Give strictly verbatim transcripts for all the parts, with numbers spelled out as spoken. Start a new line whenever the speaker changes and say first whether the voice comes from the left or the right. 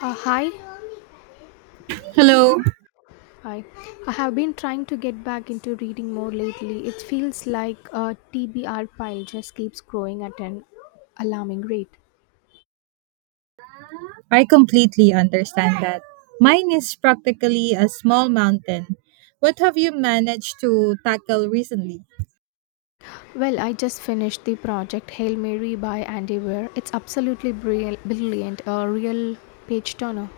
left: Uh, hi,
right: Hello.
left: hi. I have been trying to get back into reading more lately. It feels like a T B R pile just keeps growing at an alarming rate.
right: I completely understand that. Mine is practically a small mountain. What have you managed to tackle recently?
left: Well, I just finished the project Hail Mary by Andy Weir. It's absolutely bril- brilliant, a real page turner.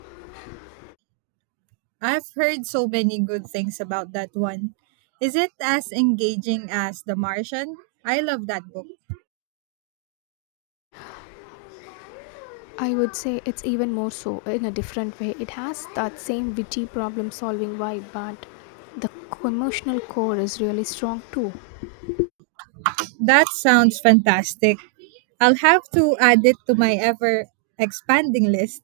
right: I've heard so many good things about that one. Is it as engaging as The Martian? I love that book.
left: I would say it's even more so in a different way. It has that same witty problem solving vibe, but the emotional core is really strong too.
right: That sounds fantastic. I'll have to add it to my ever expanding list.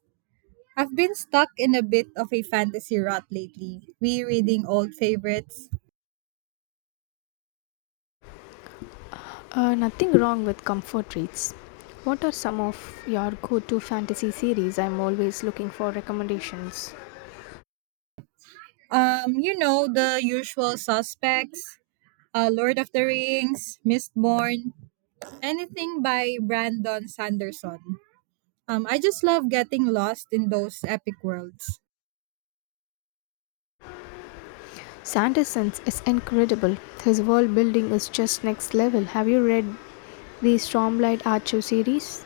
right: I've been stuck in a bit of a fantasy rut lately, rereading old favorites.
left: Uh, nothing wrong with comfort reads. What are some of your go to fantasy series? I'm always looking for recommendations.
right: Um, you know, the usual suspects, uh, Lord of the Rings, Mistborn, anything by Brandon Sanderson. Um, I just love getting lost in those epic worlds.
left: Sanderson's is incredible. His world building is just next level. Have you read the Stormlight Archive series?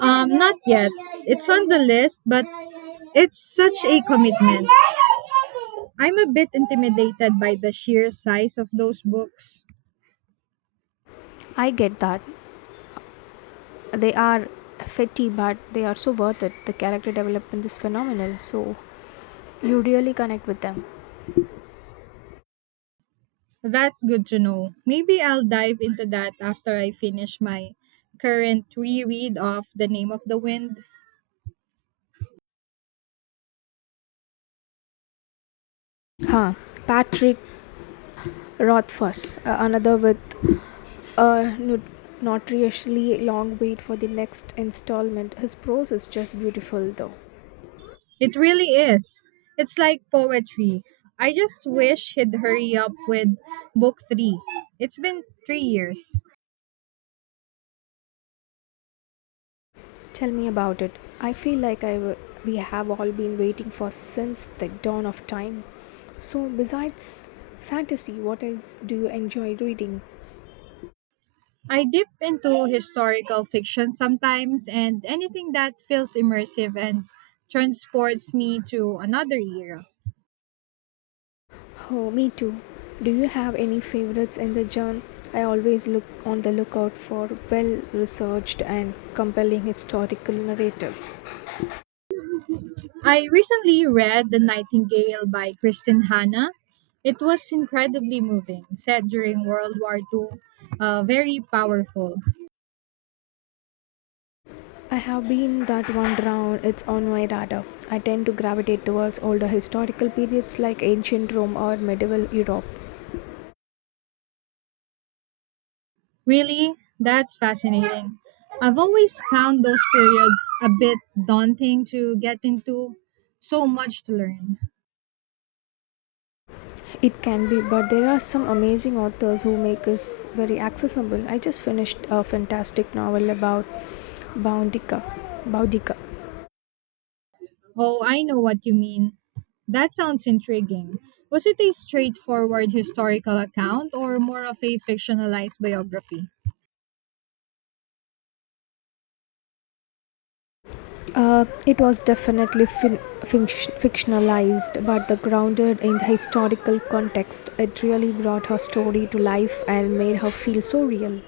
right: Um, not yet. It's on the list, but it's such a commitment. I'm a bit intimidated by the sheer size of those books.
left: I get that. They are fetty, but they are so worth it. The character development is phenomenal, so you really connect with them.
right: That's good to know. Maybe I'll dive into that after I finish my current reread of The Name of the Wind.
left: Huh. Patrick Rothfuss, uh, another with a nu- notoriously long wait for the next installment. His prose is just beautiful, though.
right: It really is. It's like poetry. I just wish he'd hurry up with book three. It's been three years.
left: Tell me about it. I feel like I w- we have all been waiting for since the dawn of time. So, besides fantasy, what else do you enjoy reading?
right: I dip into historical fiction sometimes and anything that feels immersive and transports me to another era.
left: Oh, me too. Do you have any favorites in the genre? I always look on the lookout for well researched and compelling historical narratives.
right: I recently read The Nightingale by Kristen Hanna. It was incredibly moving, set during World War two, uh, very powerful.
left: I have been that one round, it's on my radar. I tend to gravitate towards older historical periods like ancient Rome or medieval Europe.
right: Really? That's fascinating. I've always found those periods a bit daunting to get into. So much to learn.
left: It can be, but there are some amazing authors who make us very accessible. I just finished a fantastic novel about Boudica. Boudica.
right: Oh, I know what you mean. That sounds intriguing. Was it a straightforward historical account or more of a fictionalized biography?
left: Uh, it was definitely fin- finc- fictionalized, but the grounded in the historical context, it really brought her story to life and made her feel so real.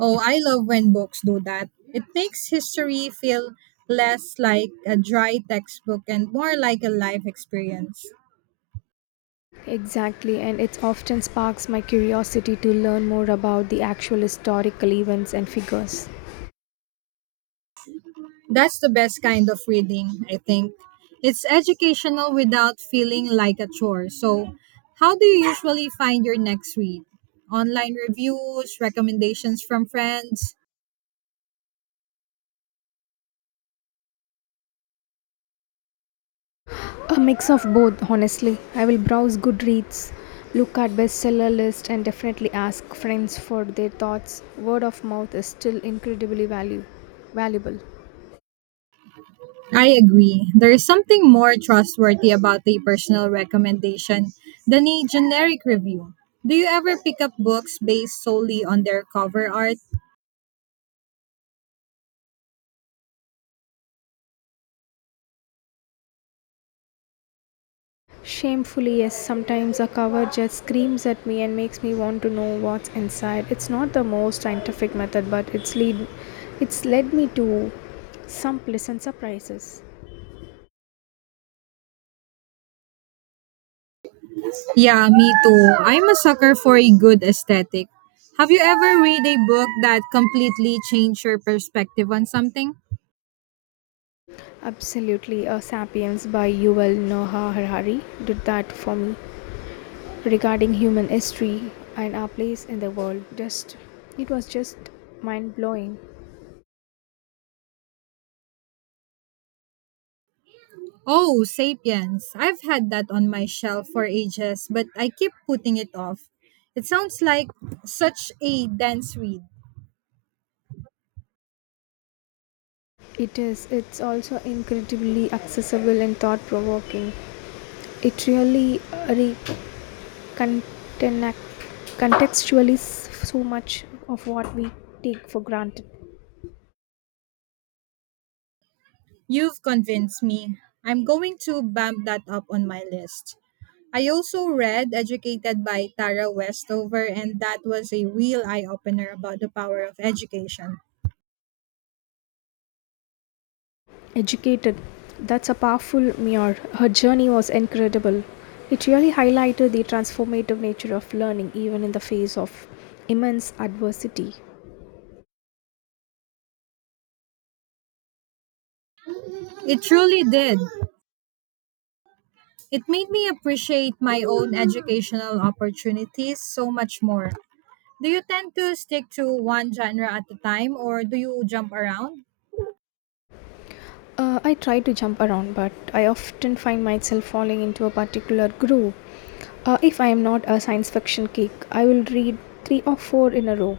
right: Oh, I love when books do that. It makes history feel less like a dry textbook and more like a life experience.
left: Exactly, and it often sparks my curiosity to learn more about the actual historical events and figures.
right: That's the best kind of reading, I think. It's educational without feeling like a chore. So, how do you usually find your next read? Online reviews, recommendations from friends?
left: A mix of both, honestly. I will browse Goodreads, look at bestseller list, and definitely ask friends for their thoughts. Word of mouth is still incredibly value, valuable.
right: I agree. There is something more trustworthy about a personal recommendation than a generic review. Do you ever pick up books based solely on their cover art?
left: Shamefully, yes, sometimes a cover just screams at me and makes me want to know what's inside. It's not the most scientific method, but it's lead, it's led me to some pleasant surprises.
right: Yeah, me too. I'm a sucker for a good aesthetic. Have you ever read a book that completely changed your perspective on something?
left: Absolutely, uh, *Sapiens* by Yuval Noah Harari did that for me. Regarding human history and our place in the world, just it was just mind blowing.
right: Oh, Sapiens. I've had that on my shelf for ages, but I keep putting it off. It sounds like such a dense read.
left: It is. It's also incredibly accessible and thought provoking. It really uh, re- contenac- contextualize so much of what we take for granted.
right: You've convinced me. I'm going to bump that up on my list. I also read Educated by Tara Westover, and that was a real eye opener about the power of education.
left: Educated. That's a powerful mirror. Her journey was incredible. It really highlighted the transformative nature of learning, even in the face of immense adversity.
right: It truly did. It made me appreciate my own educational opportunities so much more. Do you tend to stick to one genre at a time or do you jump around?
left: Uh, I try to jump around, but I often find myself falling into a particular groove. Uh, if I am not a science fiction geek, I will read three or four in a row.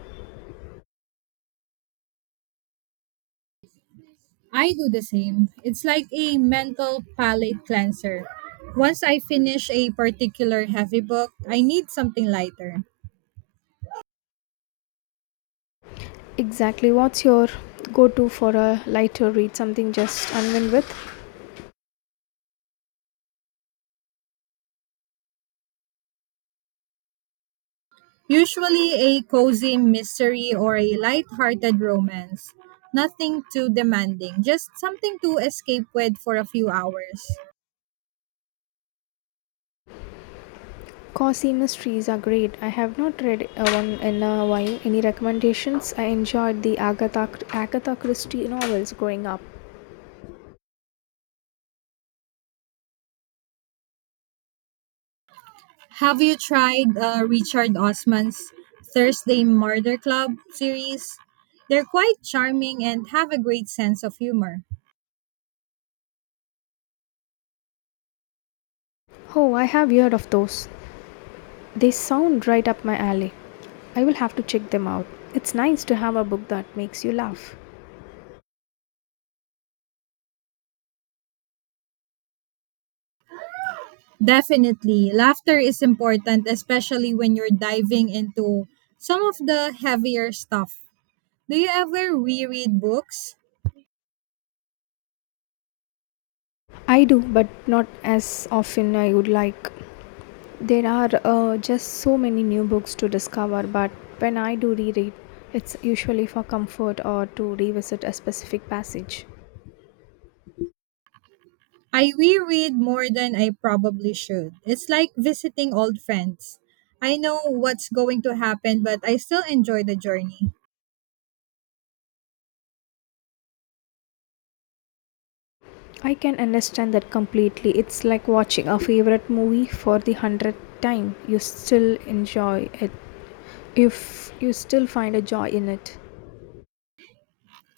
right: I do the same. It's like a mental palate cleanser. Once I finish a particular heavy book, I need something lighter.
left: Exactly, what's your go to for a lighter read? Something just unwind with?
right: Usually a cozy mystery or a light-hearted romance. Nothing too demanding, just something to escape with for a few hours.
left: Cosimus trees are great. I have not read uh, one in a while. Any recommendations? I enjoyed the Agatha Agatha Christie novels growing up.
right: Have you tried uh, Richard Osman's Thursday Murder Club series? They're quite charming and have a great sense of humor.
left: Oh, I have heard of those. They sound right up my alley. I will have to check them out. It's nice to have a book that makes you laugh.
right: Definitely, laughter is important, especially when you're diving into some of the heavier stuff. Do you ever reread books?
left: I do, but not as often I would like. There are uh, just so many new books to discover, but when I do reread, it's usually for comfort or to revisit a specific passage.
right: I reread more than I probably should. It's like visiting old friends. I know what's going to happen, but I still enjoy the journey.
left: I can understand that completely. It's like watching a favorite movie for the hundredth time. You still enjoy it if you still find a joy in it.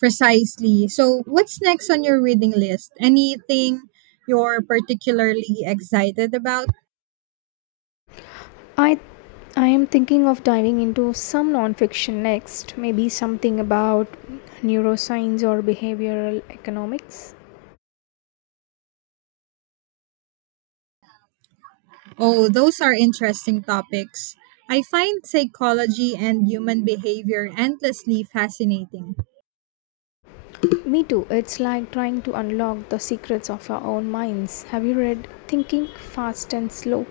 right: Precisely. So, what's next on your reading list? Anything you're particularly excited about?
left: I I am thinking of diving into some nonfiction next, maybe something about neuroscience or behavioral economics.
right: Oh, those are interesting topics. I find psychology and human behavior endlessly fascinating.
left: Me too. It's like trying to unlock the secrets of our own minds. Have you read Thinking Fast and Slow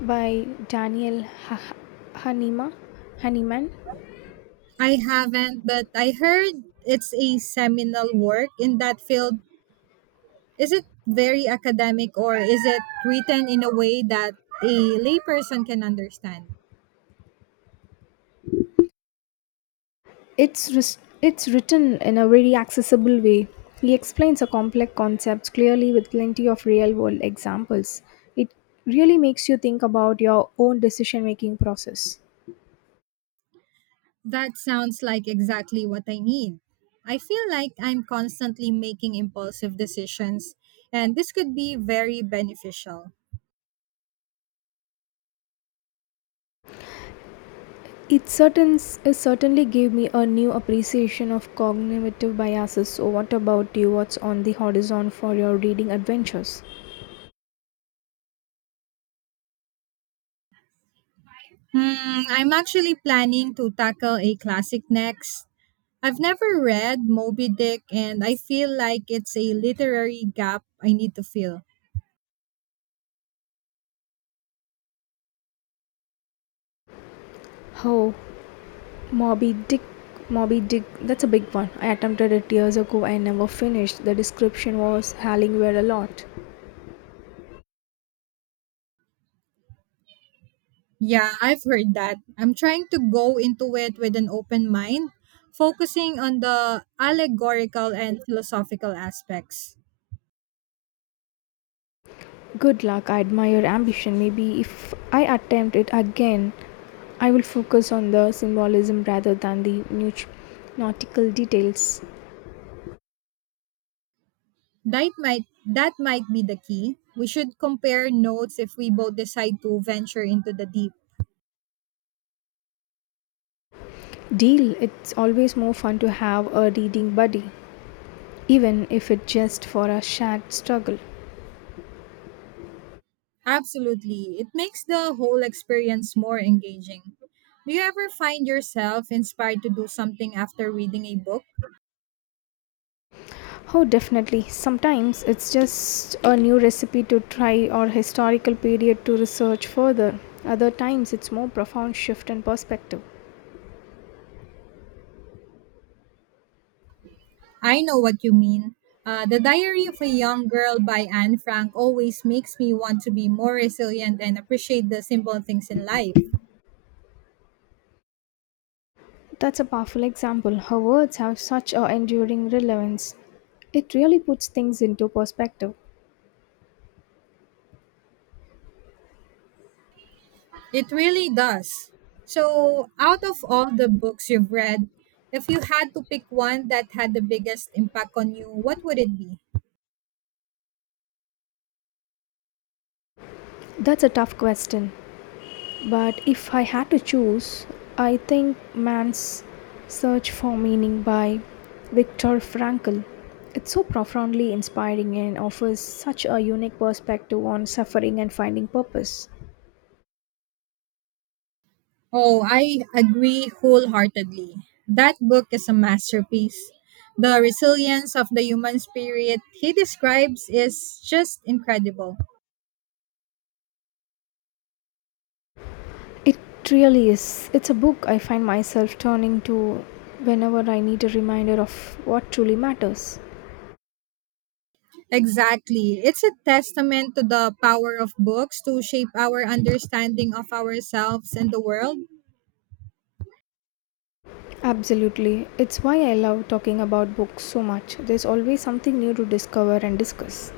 left: by Daniel Ha- Hanema? Hahnemann?
right: I haven't, but I heard it's a seminal work in that field. Is it very academic or is it written in a way that a layperson can understand?
left: It's, ris- it's written in a very accessible way. He explains a complex concepts clearly with plenty of real world examples. It really makes you think about your own decision making process.
right: That sounds like exactly what I need. I feel like I'm constantly making impulsive decisions, and this could be very beneficial.
left: It, certain, it certainly gave me a new appreciation of cognitive biases. So, what about you? What's on the horizon for your reading adventures?
right: Hmm, I'm actually planning to tackle a classic next. I've never read Moby Dick, and I feel like it's a literary gap I need to fill.
left: Oh, Moby Dick. Moby Dick, that's a big one. I attempted it years ago and never finished. The description was howling were a lot.
right: Yeah, I've heard that. I'm trying to go into it with an open mind, focusing on the allegorical and philosophical aspects.
left: Good luck. I admire your ambition. Maybe if I attempt it again, I will focus on the symbolism rather than the nut- nautical details.
right: That might that might be the key. We should compare notes if we both decide to venture into the deep.
left: Deal. It's always more fun to have a reading buddy, even if it's just for a shared struggle.
right: Absolutely. It makes the whole experience more engaging. Do you ever find yourself inspired to do something after reading a book?
left: Oh, definitely. Sometimes it's just a new recipe to try or historical period to research further. Other times it's more profound shift in perspective.
right: I know what you mean. Uh, the Diary of a Young Girl by Anne Frank always makes me want to be more resilient and appreciate the simple things in life.
left: That's a powerful example. Her words have such a enduring relevance. It really puts things into perspective.
right: It really does. So, out of all the books you've read, if you had to pick one that had the biggest impact on you, what would it be?
left: That's a tough question. But if I had to choose, I think Man's Search for Meaning by Viktor Frankl. It's so profoundly inspiring and offers such a unique perspective on suffering and finding purpose.
right: Oh, I agree wholeheartedly. That book is a masterpiece. The resilience of the human spirit he describes is just incredible.
left: It really is. It's a book I find myself turning to whenever I need a reminder of what truly matters.
right: Exactly. It's a testament to the power of books to shape our understanding of ourselves and the world.
left: Absolutely. It's why I love talking about books so much. There's always something new to discover and discuss.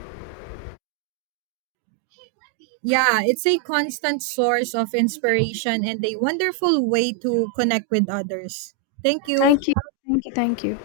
right: Yeah, it's a constant source of inspiration and a wonderful way to connect with others. Thank you.
left: Thank you. Thank you. Thank you.